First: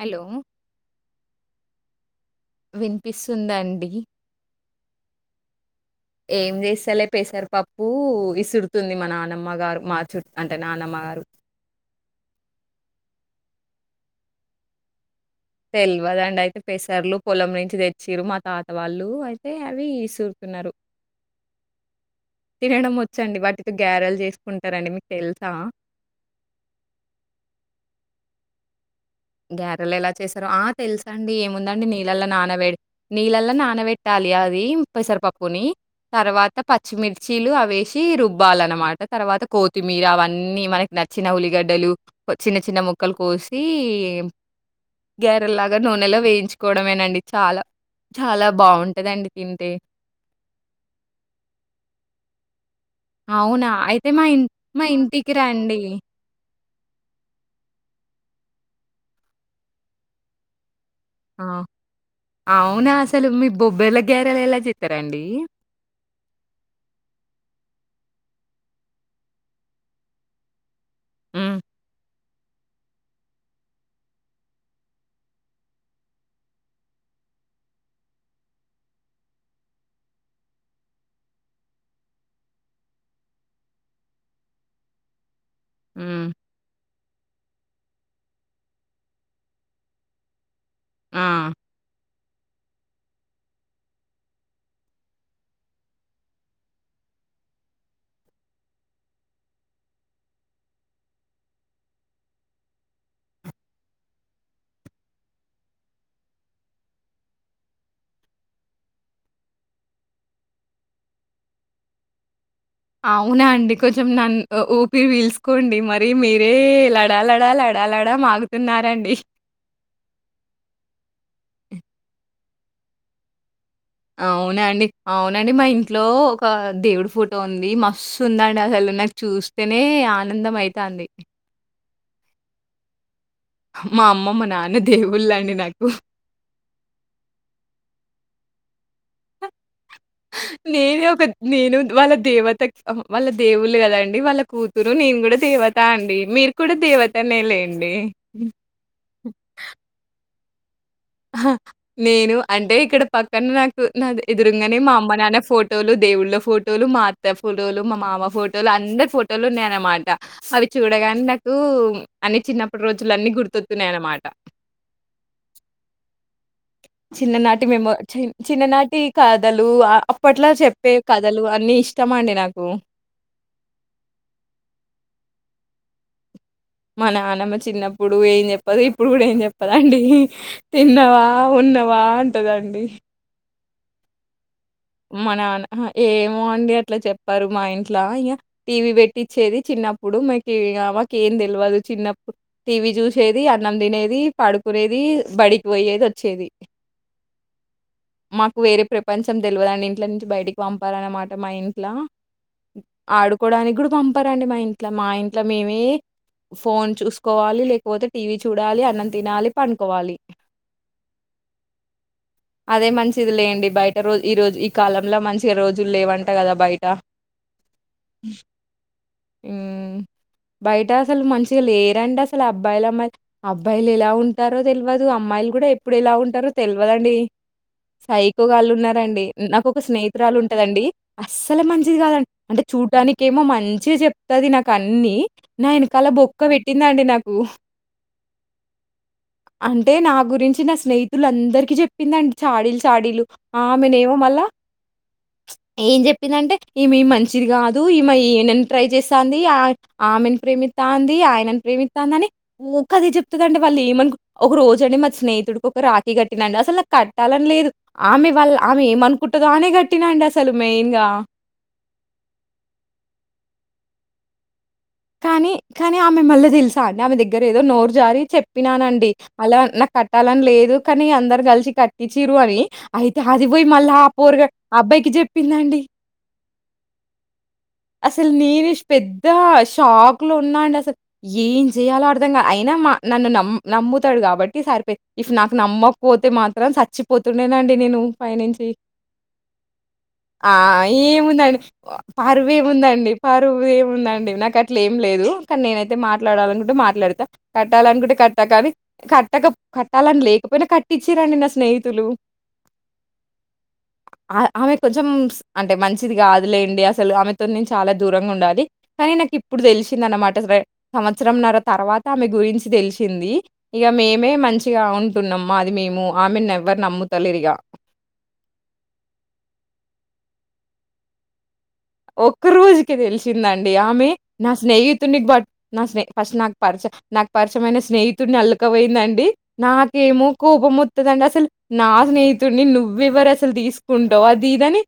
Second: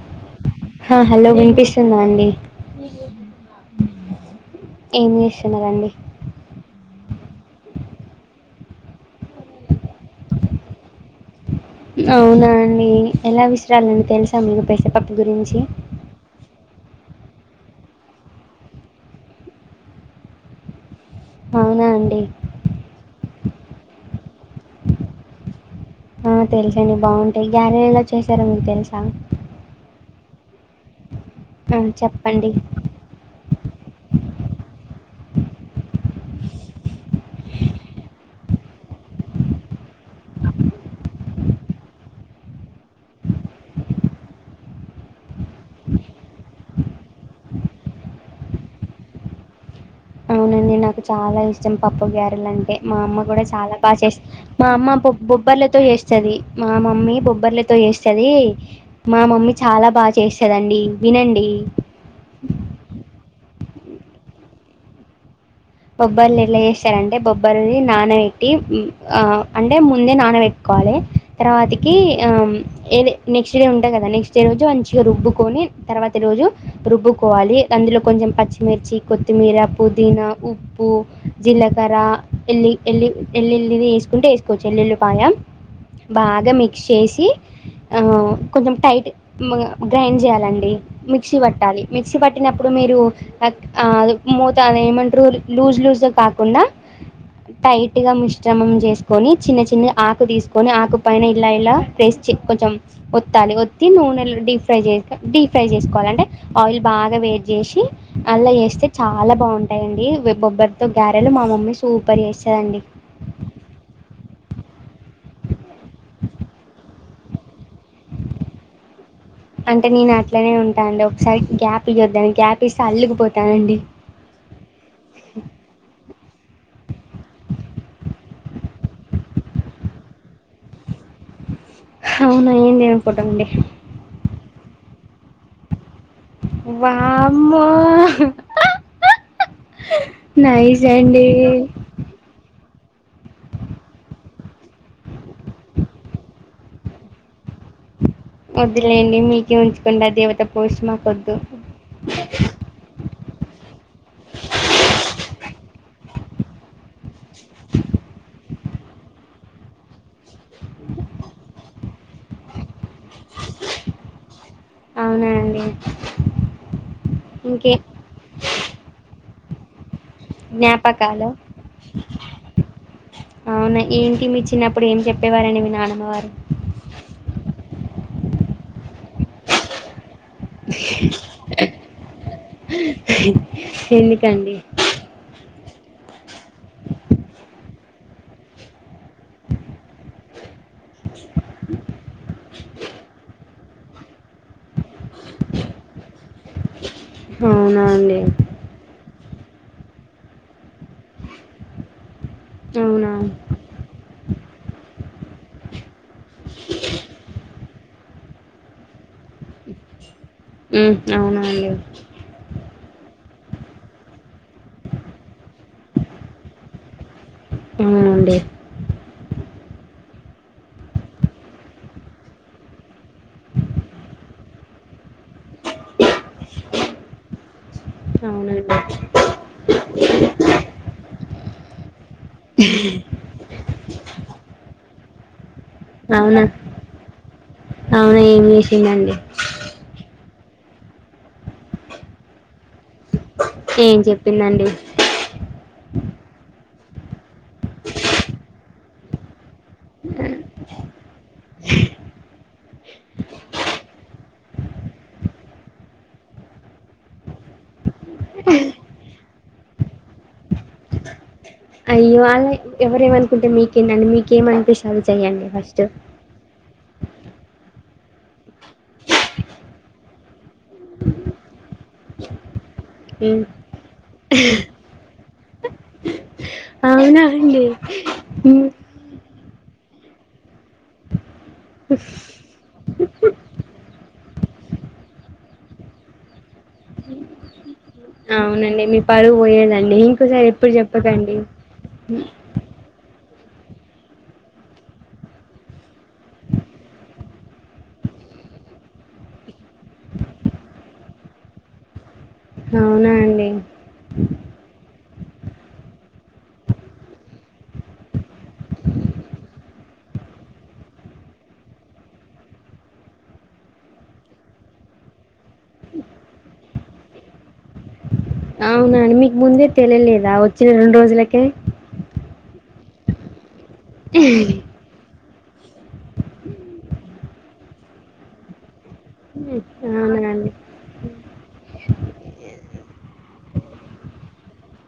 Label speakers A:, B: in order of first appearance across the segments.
A: Hello
B: ఆ hello వినిపిస్తుందా అండి
A: వినిపిస్తుందండి
B: ఏం చేస్తున్నరండి
A: పెసర్ పప్పు ఇసురుతుంది మా నానమ్మ గారు మా చుట్ అంటే నానమ్మ గారు
B: అవునా అండి ఎలా విషయాలు తెలుసా మీకు [unintelligible]
A: తెల్వదండి అయితే పెసర్లు పొలం నుంచి తెచ్చిరు మా తాత వాళ్ళు అయితే అవి ఇసురుతున్నారు
B: అవునా అండి
A: తినడం వచ్చండి వాటితో గ్యారెలు చేసుకుంటారండి మీకు తెలుసా
B: ఆ తెలుస అండి బాగుంటాయి గ్యారలు ఎలా చేశారో మీకు తెలుసా
A: గ్యారెలు ఎలా చేసారో ఆ తెలుసా అండి
B: ఆ
A: ఏముందండి నీళ్లలో
B: చెప్పండి
A: నానవేడి నీళ్ళల్లో నా నపెట్టాలి అది పెసరపప్పుని తర్వాత పచ్చిమిర్చిలు అ వేసి రుబ్బాలన్న అనమాట తర్వాత కొత్తిమీర అవన్నీ మనకి నచ్చిన ఉల్లిగడ్డలు చిన్న చిన్న ముక్కలు కోసి గరెల్లాగా నూనెలో వేయించుకోవడమేనండి చాలా చాలా బాగుంటదండి తింటే
B: అన్ని నాకు చాలా ఇష్టం పప్పు గారెలు అంటే మా అమ్మ కూడా
A: అవునా?
B: చాలా బాగా
A: అయితే
B: చేస్తది
A: ఇం
B: మా అమ్మ బొ
A: ఇంటికి రండి.
B: బొబ్బర్లతో చేస్తది మా మమ్మీ బొబ్బర్లతో చేస్తది మా మమ్మీ చాలా బాగా చేస్తదండి
A: ఆ
B: వినండి
A: అవునా అసలు మీ బొబ్బెల గారెలు ఎలా చెతరండి
B: బొబ్బర్లు ఎట్లా చేస్తారంటే బొబ్బరిని నానబెట్టి ఆ అంటే ముందే నానబె కోలి
A: హ్మ్.
B: తర్వాతకి ఆ ఏది నెక్స్ట్ డే ఉంటా కదా నెక్స్ట్ డే రోజు మంచిగా రుబ్బుకొని తర్వాతి రోజు రుబ్బు కోవాలి అందులో కొంచెం పచ్చిమిర్చి, కొత్తిమీర, పుదీనా ఉప్పు, జీలకర్ర, ఎల్లి ఎల్లి ఎల్లుల్లిని వేసుకుంటే వేసుకోవచ్చు ఎల్లుల్లిపాయ
A: హ్మ్.
B: బాగా మిక్స్ చేసి ఆ కొంచెం టైట్ గ్రైండ్ చేయాలండి మిక్సీ
A: ఆ!
B: పట్టాలి మిక్సీ పట్టినప్పుడు మీరు మూత అది ఏమం లూజ్ లూజ్ గా కాకుండా టైట్ గా మిశ్రమం చేసుకుని చిన్న చిన్న ఆకు తీసుకొని ఆకు పైన ఇలా ఇలా ప్రెస్ కొంచెం ఒత్తాలి ఒత్తి నూనె డీప్ ఫ్రై డీప్ ఫ్రై చేసుకోవాలి అంటే ఆయిల్ బాగా వెయిట్ చేసి అల్లా వేస్తే చాలా బాగుం తాయండి బొబ్బరితో గ్యారెలు మా మమ్మీ సూపర్ చేస్
A: అవునా అండి కొంచెం నన్ ఊపిరి వీల్సుకోండి మరి మీరే లడా లడా ల
B: అంటే నేను అట్లనే ఉంటా అండి ఒకసారి గ్యాప్ అయ్యిందని గ్యాప్ ఇస్తే అల్లుకుపోతానండి
A: అవునండి అవునండి మా ఇంట్లో ఒక దేవుడి ఫోటో ఉంది మస్తు ఉందండి అసలు నాకు చూస్తేనే ఆనందం అయితంది
B: అవునా ఏం దేవును ఫోటో అండి
A: మా అమ్మమ్మ, నాన్న దేవుళ్ళు అండి నాకు
B: వామ్మో నైస్
A: నేనే ఒక
B: అండి
A: నేను వాళ్ళ దేవత వాళ్ళ దేవుళ్ళ కదాండి వాళ్ళ కూతురు నేను కూడా దేవత అండి మీరు కూడా దేవతనేలే
B: వద్లేండి మీకే ఉంచకుండా దేవత పోష్మా
A: నేను అంటే ఇక్కడ పక్కన నాకు నాది ఎదురుగానే మా అమ్మ నాన్న ఫోటోలు దేవుళ్ళ ఫోటోలు మా అత్త ఫోటోలు మా మామ ఫోటోలు అందరి ఫోటోలు ఉన్నాయన్నమాట అవి చూడగానే నాకు అన్ని చిన్నప్పటి రోజులున్ని గుర్తొతున్నాయ అన్నమాట
B: అవునా అండి
A: చిన్ననాటి
B: ఇంకే
A: మెము చిన్ననాటి కథలు అప్పట్లో చెప్పే
B: జ్ఞాపకాలు
A: కథలు అన్నీ ఇష్టమండి నాకు.
B: అవునా ఏంటి మీ చిన్నప్పుడు ఏం చెప్ చెప్పేవారని మీ నానమ్మవారు
A: మా నానమ్మ చిన్నప్పుడు ఏం చెప్పదు ఇప్పుడు కూడా ఏం చెప్పదండి తిన్నవా ఉన్నవా అంటుందండి
B: ఎందుకండి
A: మన ఏమోండి అట్లా చెప్పారు మా ఇంట్లో ఇగ టీవీ పెట్టి టిచ్చేది చిన్నప్పుడు మకి మాకు ఏం తెల్వదు చిన్నప్పుడు టీవీ చూసేది అన్నం తినేది పడుకునేది బడికి పోయేది వచ్చేది
B: అవునా అండి
A: మాకు వేరే ప్రపంచం తెలవదు అండి ఇంటీలో నుంచి బయటికి పంపారు అనమాట మా ఇంట్లో
B: అవునా
A: ఆడుకోడానికి కూడా పంపారండి మా ఇంట్లో మా ఇంట్లో మేమే ఫోన్ చూసుకోవాలి లేకపోతే టీవీ చూడాలి అన్నం తినాలి పండుకోవాలి
B: ఉ అవున అండి
A: అదే మంచిది లెండి బయట రోజ ఈ రోజు ఈ కాలంలో మంచిగా రోజులు లేవంట కదా బయట
B: అవునండి
A: ఊ బయట అసలు మంచిగా లేరండి అసలు అబ్బాయిలు అమ్మాయి అబ్బాయిలు ఎలా ఉంటారో తెల్వదు దు అమ్మాయిలు కూడా ఎప్పుడు ఎలా ఉంటారో తెలివదండి సైకోగాల్లు
B: అవునండి
A: ఉన్నారు డి నాకు ఒక స్నేహితురాలు ఉంటదండి అస్సలు మంచిది కాదండి అంటే చూడ్టానికి ఏమో మంచి చిగా చెప్తది నాకు అన్ని నా వెనకాల బొక్క
B: అవునా
A: పెట్టిందండి నాకు
B: అవునా ఏమి చేసిందండీ
A: చి నా స్నేహితులు అందరికి చెప్పిందండి చాడీలు చాడీలు ఆమే
B: ఏం
A: నేమో మళ్ళా
B: చెప్పిందండి
A: ఏం చెప్పిందంటే ఈమే మంచి చిది కాదు ఈమే ఈయనను ట్రై చేస్తాంది ఆ ఆమెను ప్రేమి త్తంది ఆయనని ప్రేమిత్తంది అని ఊక అదే చెప్తుందండి వాళ్ళు ఏమనికుని ఒక రోజు అండి మా స్నేహితుడు రాఖీ కట్టిన అండి అసలు నాకు కట్టాలని లేదు ఆమె వాళ్ళ ఆమె ఏమ అనుకుంటదో అనే కట్టిన అండి అసలు మెయిన్ గా
B: అయ్యో అలా ఎవరేమనుకుంటే మీకేం దండి మీకు ఏమనిపిస్తే
A: కానీ కాని ఆమె మళ్ళీ తెలిసా ఆమె దగ్గర ఏదో నోరు జారి చెప్పినానండి అలా నాకు కట్టాలని లేదు కానీ అందరు కలిసి క చిరు అని అయితే
B: ఉమ్.
A: అది పోయి మళ్ళా ఆ పోరగా అబ్బాయికి చెప్పిందండి
B: అవునా అండి
A: అసలు
B: ఉమ్,
A: నేనే పెద్ద షాక్ లో ఉన్నా అండి అసలు ఏం చేయాలో అర్ధంగా అయినా మా నన్ను నమ్ నమ్ముతాడు కాబట్టి సరిపో ఇఫ్ నాకు నమ్మకపోతే మాత్రం చచ్చిపోతుండేనండి నేను పై నుంచి
B: అవునండి మీ పరువు పోయేదండి ఇంకోసారి
A: ఆ
B: ఎప్పుడు చెప్పకండి
A: ఏముందండి పారు పరువు ఏముందండి నాకు అట్లా ఏం లేదు కానీ నేనైతే మాట్లాడాలనుకుంటే మాట్లాడతా కట్టాల అనుకుంటే కట్టక అనీ కట్టక కట్టాలని లేకపోయినా కట్టిచ్చారండి నా స్నేహితులు
B: అవునా అండి
A: ఆ ఆమె కొంచెం అంటే మంచిది కాదులేండి అసలు ఆమె తో చాలా దూరంగా ఉండాలి కానీ నాకు ఇప్పుడు తెలిసింద అనమాట సంవత్సరం నర్రా తర్వాత ఆమె గురించి తెలిసింది ఇగ మేమే మంచిగా ఉంటున్నాం మాది మేము ఆమెను ఎవరు నమ్ముతలేరు ఇగ
B: అవునా మీకు ముందే తెలియలేదా వచ్చిన రెండు రోజులకే
A: ఒక్క రోజుకే తెలిసిందండి ఆమె నా స్నేహితున్నీ బట్టి నా స్నే ఫస్ట్ నాకు పరిచ నాకు పరిచయమైన స్నేహితుడిని అల్లుకపోయిందండి
B: అవునా
A: నాకేమో
B: అండి
A: కోపం వత్తదండి అసలు నా స్నేహితుడిని నువ్వు ఎవరు అసలు తీసుకుంటావు అది ఇదని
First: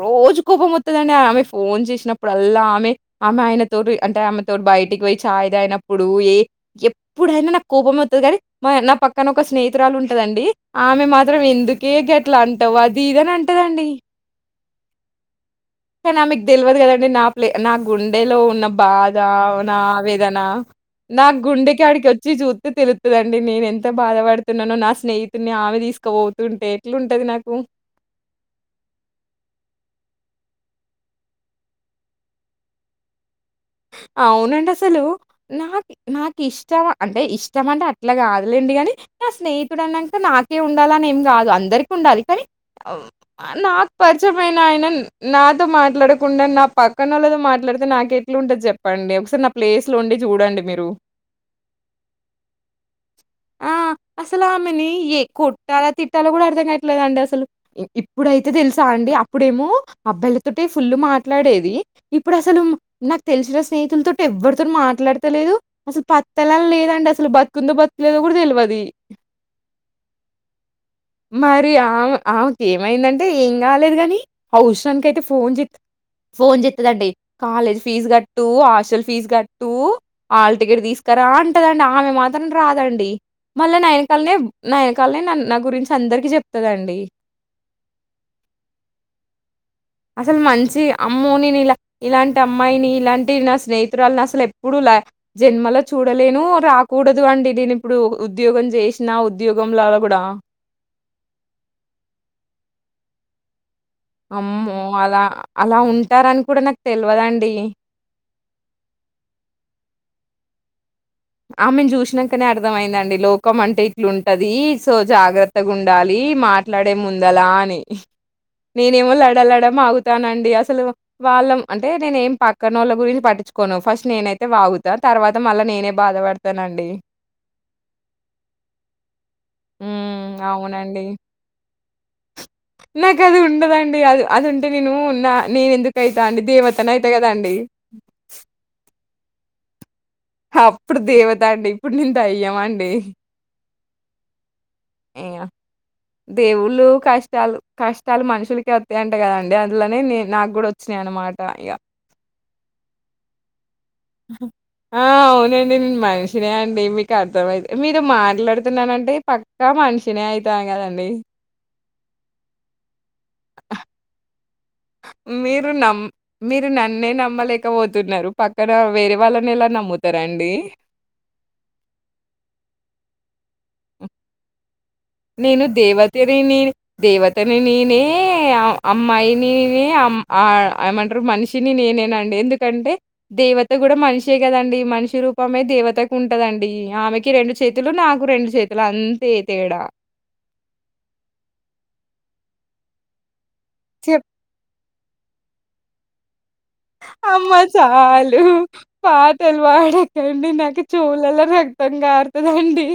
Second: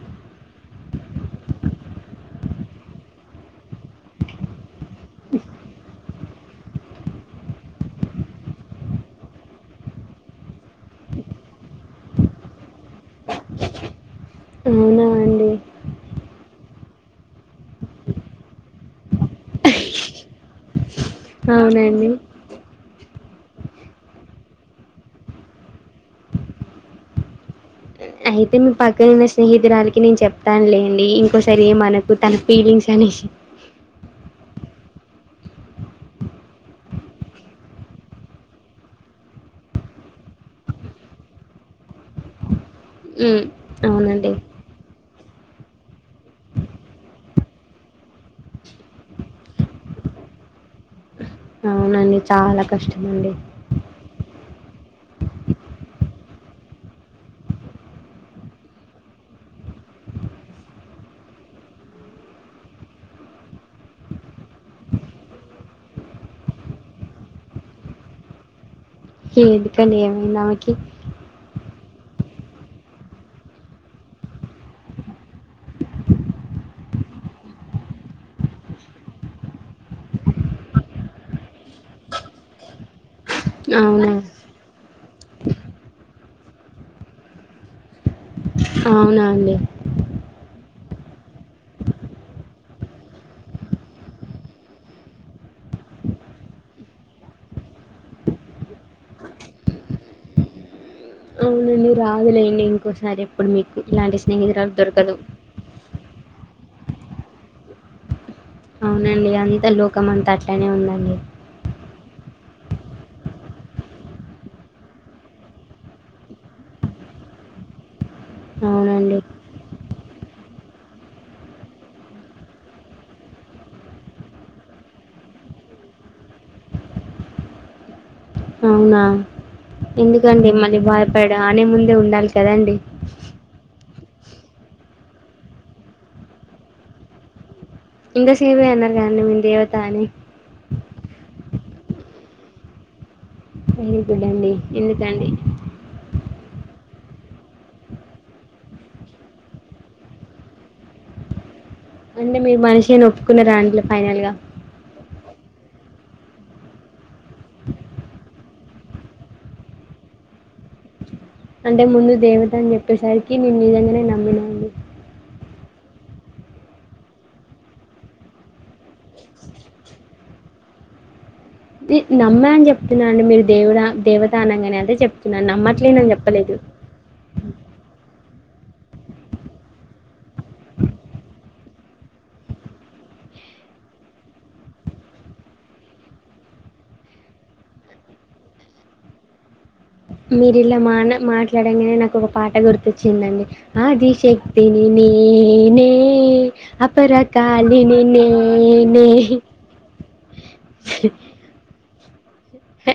A: రోజు కోపం వత్తది అండి ఆమె ఫోన్ చేసినప్పుడు అల్లా ఆమె ఆమె ఆయనతోటి అంటే ఆమెతోటి బయటికి పోయి చాయ్ తాగినప్పుడు ఏ ఎప్పుడైనా నాకు కోపం వత్తది కానీ మా నా పక్కన ఒక స్నేహతురాలు ఉంటదండి ఆమె మాత్రం ఎందుకే గట్లా అంటావు అది ఇదని అంటదండి
B: అవునా అండి
A: కానీ ఆమెకు తెల్వదు కదండి నా ప్లే నా గుండెలో ఉన్న బాధ నా ఆవేదనా నా గుండె కాడికి
B: అవునండి
A: వచ్చి చూత్తే తెలు దండి నేను ఎంత బాధపడుతున్నానో నా స్నేహితుని ఆమె తీసుకుపోతుంటే ఎట్లుంటది నాకు
B: అయితే మీ పక్కన ఉన్న స్నేహితురాలకి నేను చెప్తానులేండి ఇంకోసారి ఏమనకు తన ఫీలింగ్స్ అని
A: అవునండి అసలు నాకు నాకు ఇష్టం అంటే ఇష్టం అంటే అట్లా కాదులేండి కాని నా స్నేహితుడు అన్నాక నాకే ఉండాలని ఏం కాదు అందరికి ఉండాలి కానీ
B: ఉమ్,
A: నాకు
B: అవునండి
A: పరిచమైన ఆయన నాతో మాట్లాడకుండా నా పక్కన వాళ్ళతో మాట్లాడ్ డితే నాకు ఎట్లా ఉంటది చెప్పండి ఒకసారి నా ప్లేస్ లో ఉండి చూడండి మీరు
B: అండి చాలా కష్టమండి
A: ఆ! అసలు ఆమెని ఏ కొట్టాలా తిట్టాలా కూడా అర్థం కాయట్లేదండి అసలు ఇప్పుడైతే తెలుసా అండి ఇప్పుడేమో అబ్బాయిలతోటే ఫుల్ మాట్లాడేది ఇప్పుడు అసలు నాకు తెలిసిన స్నేహితులతోటి ఎవ్వరితో మాట్లాడతలేదు అసలు పత్ల లేదండి అసలు బతుకుందో బతుకులేదో కూడా తెల్వది
B: ఎందుకని ఏమైంది ఆమెకి
A: రి ఆ ఆమెకు ఏమైందంటే ఏం కాలేదు కానీ అవసరానికి అయితే ఫోన్ చెత్త ఫోన్ చెత్తదండి కాలేజ్ ఫీజు కట్ టు హాస్టల్ ఫీజు కట్టు హాల్ టికెట్ తీసుకరా అంటదండి ఆమె మాత్రం రాదండి మళ్ళా
B: అవునా
A: నాయనకాలనే నాయనకాలనే నా గురించి అందరికి చెప్తందండి
B: అవునా అండి
A: అసలు మంచి అమ్మోని ఇలా ఇలాంటి అమ్మాయిని ఇలాంటి నా స్నేహితురాళని అసలు ఎప్పుడుూ లా జన్మలో చూడలేను రాకూడదు అండి నేను ఇప్పుడు ఉద్యోగం చేసినా ఉద్యోగంలోలా ప్యుడా
B: అవునండి రాదులేండి ఇంకోసారి ఎప్పుడు మీకు ఇలాంటి స్నేహితురాలు
A: అమ్మో
B: దొరకదు
A: అలా అలా ఉంటారని కూడా నాకు తెల్వదండి
B: అవునండి అంత లోకం అంతా అట్లనే ఉందండి
A: ఆమెను చూసినాకనే అర్థమయిందండి లోకం అంటే ఇట్లుంటది సో జాగ్రత్తగా ఉండాలి మాట్లాడే ముందలా అని నేనేమో
B: అవునండి
A: లడలడ వాగుతానండి అసలు వాళ్ళం అంటే నేనే ఏం పక్కన వాళ్ళ గురించి పట్టి నచ్చుకోను ఫస్ట్ నేనైతే వాగుతా తర్వాత మళ్ళా నేనే బాధపడతానండి
B: అవునా
A: హ్మ్.
B: ఎందుకండి మళ్ళీ బాధపడం అనే ముందే ఉండాలి కదండి
A: నాక అది ఉండదాన్ ఆ అద్ అదింటే నేను ఉన్నా నేన ఎందుకు అయిత అండి దేవతన అయిత కదాండి
B: ఇంకా సేపే అన్నారు కాదండీ మీ దేవత అని
A: అప్పుడు దేవత అండి ఇప్పుడు నేను దెయ్యం అండి
B: వీరి గుడ్ అండి
A: ఏ
B: ఎందుకండి
A: దేవుళ్ళు కష్టాలు కష్టాలు మనుషులకే వతాయింటే కదండి అందులోనే నే నాకు కూడా వచ్చినాయ మాటా ఇగ
B: అంటే మీరు మనిషి అని ఒప్పుకున్న రా అండి ఫైనల్ గా
A: ఆ అవునండి నేను మనిషినే అండి మీకు అర్థమైది మీరు మాట్లాడుతున్నానంటే పక్కా మనిస్ మషినే అయిత కదండి
B: అంటే ముందు దేవత అని చెప్పేసరికి నేను నిజంగానే నమ్మినాండి
A: మీరు నమ్ మీరు నన్నే నమ్మలేకపోతున్నారు పక్కన వేరే వాళ్ళని ఎలా నమ్ముతారాండి
B: నమ్మ అని చెప్తున్నా అండి మీరు దేవు దేవతా అనంగానే అదే చెప్తున్నాను
A: నేను
B: నమ్మట్లేనని చెప్పలేదు
A: దేవతరిని దేవత్ అతని నేనే అమ్మాయినినే అమ్ ఆ ఏమంటారు మనిషిని నేనేనండి ఎందుకంటే దేవత కూడా మనిషే కదండి మనిషి రూపమే దేవతకు ఉంటదండి ఆమెకి రెండు చేతులు నాకు రెండు చేతులు అంతే తేడా
B: మీరి ఇలా మాన మాట్లాడంగానే నాకు ఒక పాట గుర్తొచ్చిందండి ఆది
A: చెప్
B: శక్తినీ నేనే
A: అమ్మ
B: అపరకాలిని
A: చాలు
B: నేనే
A: పాటలు పాడకండి నాకు చెవులలో రక్తం కారుతుందండి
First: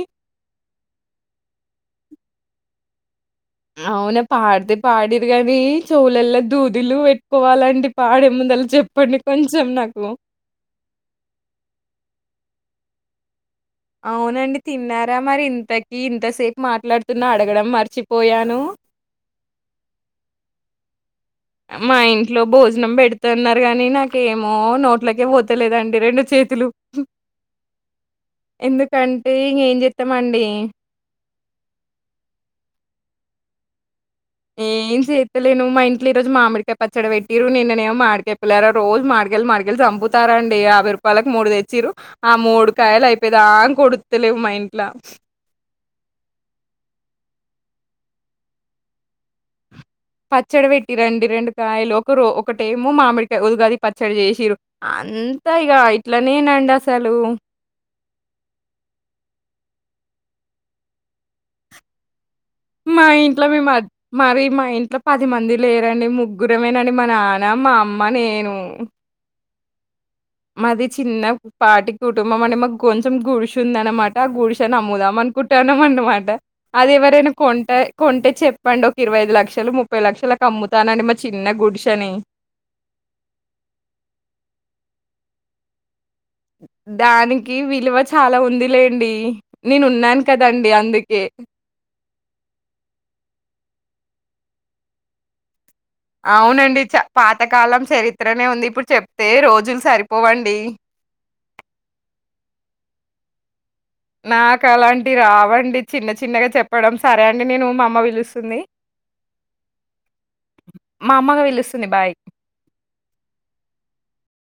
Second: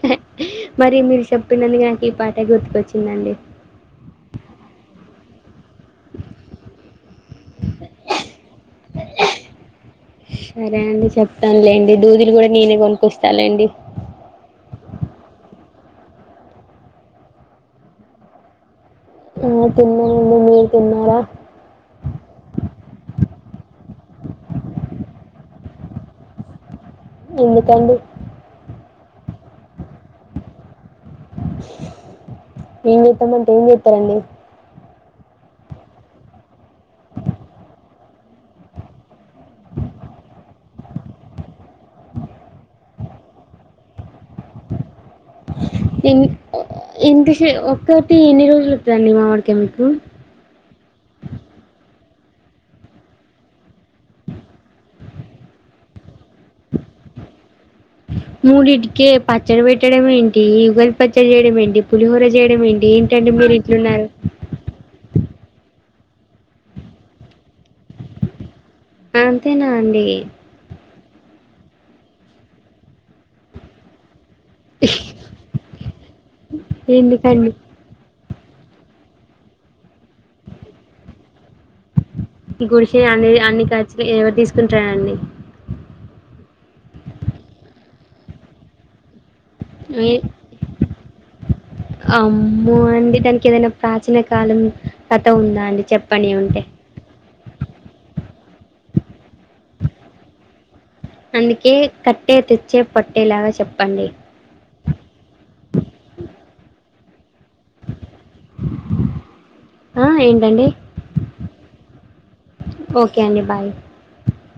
B: మరి మీరు చెప్పినందుకు నాకు ఈ పాట గుర్తుకొచ్చిందండి
A: అవునా పాడితే పాడిర్రు కానీ చెవులల్లో దూదులు పెట్టుకోవాలంటే పాడే ముందల చెప్పండి కొంచెం నాకు
B: సరే అండి చెప్తానులేండి దూదులు కూడా నేనే పంపిస్తాలేండి
A: అవునండి తిన్నారా మరి ఇంతకి ఇంతసేపు మాట్లాడుతున్నా అడగడం మర్చిపోయాను
B: ఆ తిన్ననండి మీరు తిన్నారా
A: మా ఇంట్లో భోజనం పెడుతున్నారు గాని నాకేమో నోట్లకే పోతలేదండి రెండు చేతులు
B: ఎందుకండి
A: కంటే ఇంగ ఏం చెప్తామండి
B: ఏం చేస్తామంటే ఏం చేత్తారండి
A: ఏం చేతలేను మా ఇంట్ల ఈరోజు మామిడికాయ పచ్చడి పెట్టిరు నిన్న నేమో మామిడికాయ పులిహోర రోజు మ మా డికాయలు మాడికాయలు చంపుతారండి యాభై రూపాయలకి మూడు తెచ్చిరు ఆ మూడు కాయలు అయిపోయిదాంకా ఉడుక్తలే మా ఇంట్ల
B: ఎని ఎంతసే ఒక్కటి ఎన్ని రోజులు వత్తదండి మామిడికాయ మీకు
A: పచ్చడి పెట్టిరండి రెండు కాయలు ఒకరు ఒకటేమో మామిడికాయ ఉగాది పచ్చడి చేసిరు అంతా ఇగ ఇట్లనేనండి అసలు
B: మూడింటికే పచ్చడి పెట్టడం ఏంటి యుగలి పచ్చడి చేయడం ఏంటి పులిహోర చేయడం ఏంటి
A: మా
B: ఏంటండి మీరు ఇట్లున్నారు
A: పది మంది లేరండి ముగ్గురమేనండి మా నాన్న మా అమ్మ నేను
B: అంతేనా అండి
A: మాది చిన్న పాటి కుటుంబం అండి మాకు కొంచెం గుడిసుందనమా ట గూడిసేను అమ్ముదాం అనుకుంటాన్నాం అన్నమాట అది ఎవరైనా
B: ఎందుకండి
A: కొంట కొంటే చెప్పండి ఒక ఇరవై ఐదు లక్షలు ముప్పై లక్షలకు అమ్ముతానండి మా చిన్న గుడిసే
B: గుడిసే అన్ని అన్ని కచ్చి ఎవరు తీసుకుంటారండి
A: దానికి విలువ చాలా ఉంది లేండి
B: ఎ అమ్మో అండి దానికి ఏదైనా ప్రాచీన కాలం కథ ఉందా అండి చెప్పండి ఉంటే
A: అవునండి చ పాతకాలం చరి త్రనే ఉంది ఇప్పుడు చెప్తే రోజులు సరిపోవండి
B: అందుకే కట్టే తెచ్చే పట్టేలాగా చెప్పండి
A: కలాంటి రావండి చిన్న చిన్నగా చెప్పడం సరే అండి నేను మా అమ్మ పిలుస్తుంది
B: ఆ ఏంటండి
A: మా అమ్మగా పిలుస్తుంది బాయ్
B: ఓకే అండి బాయ్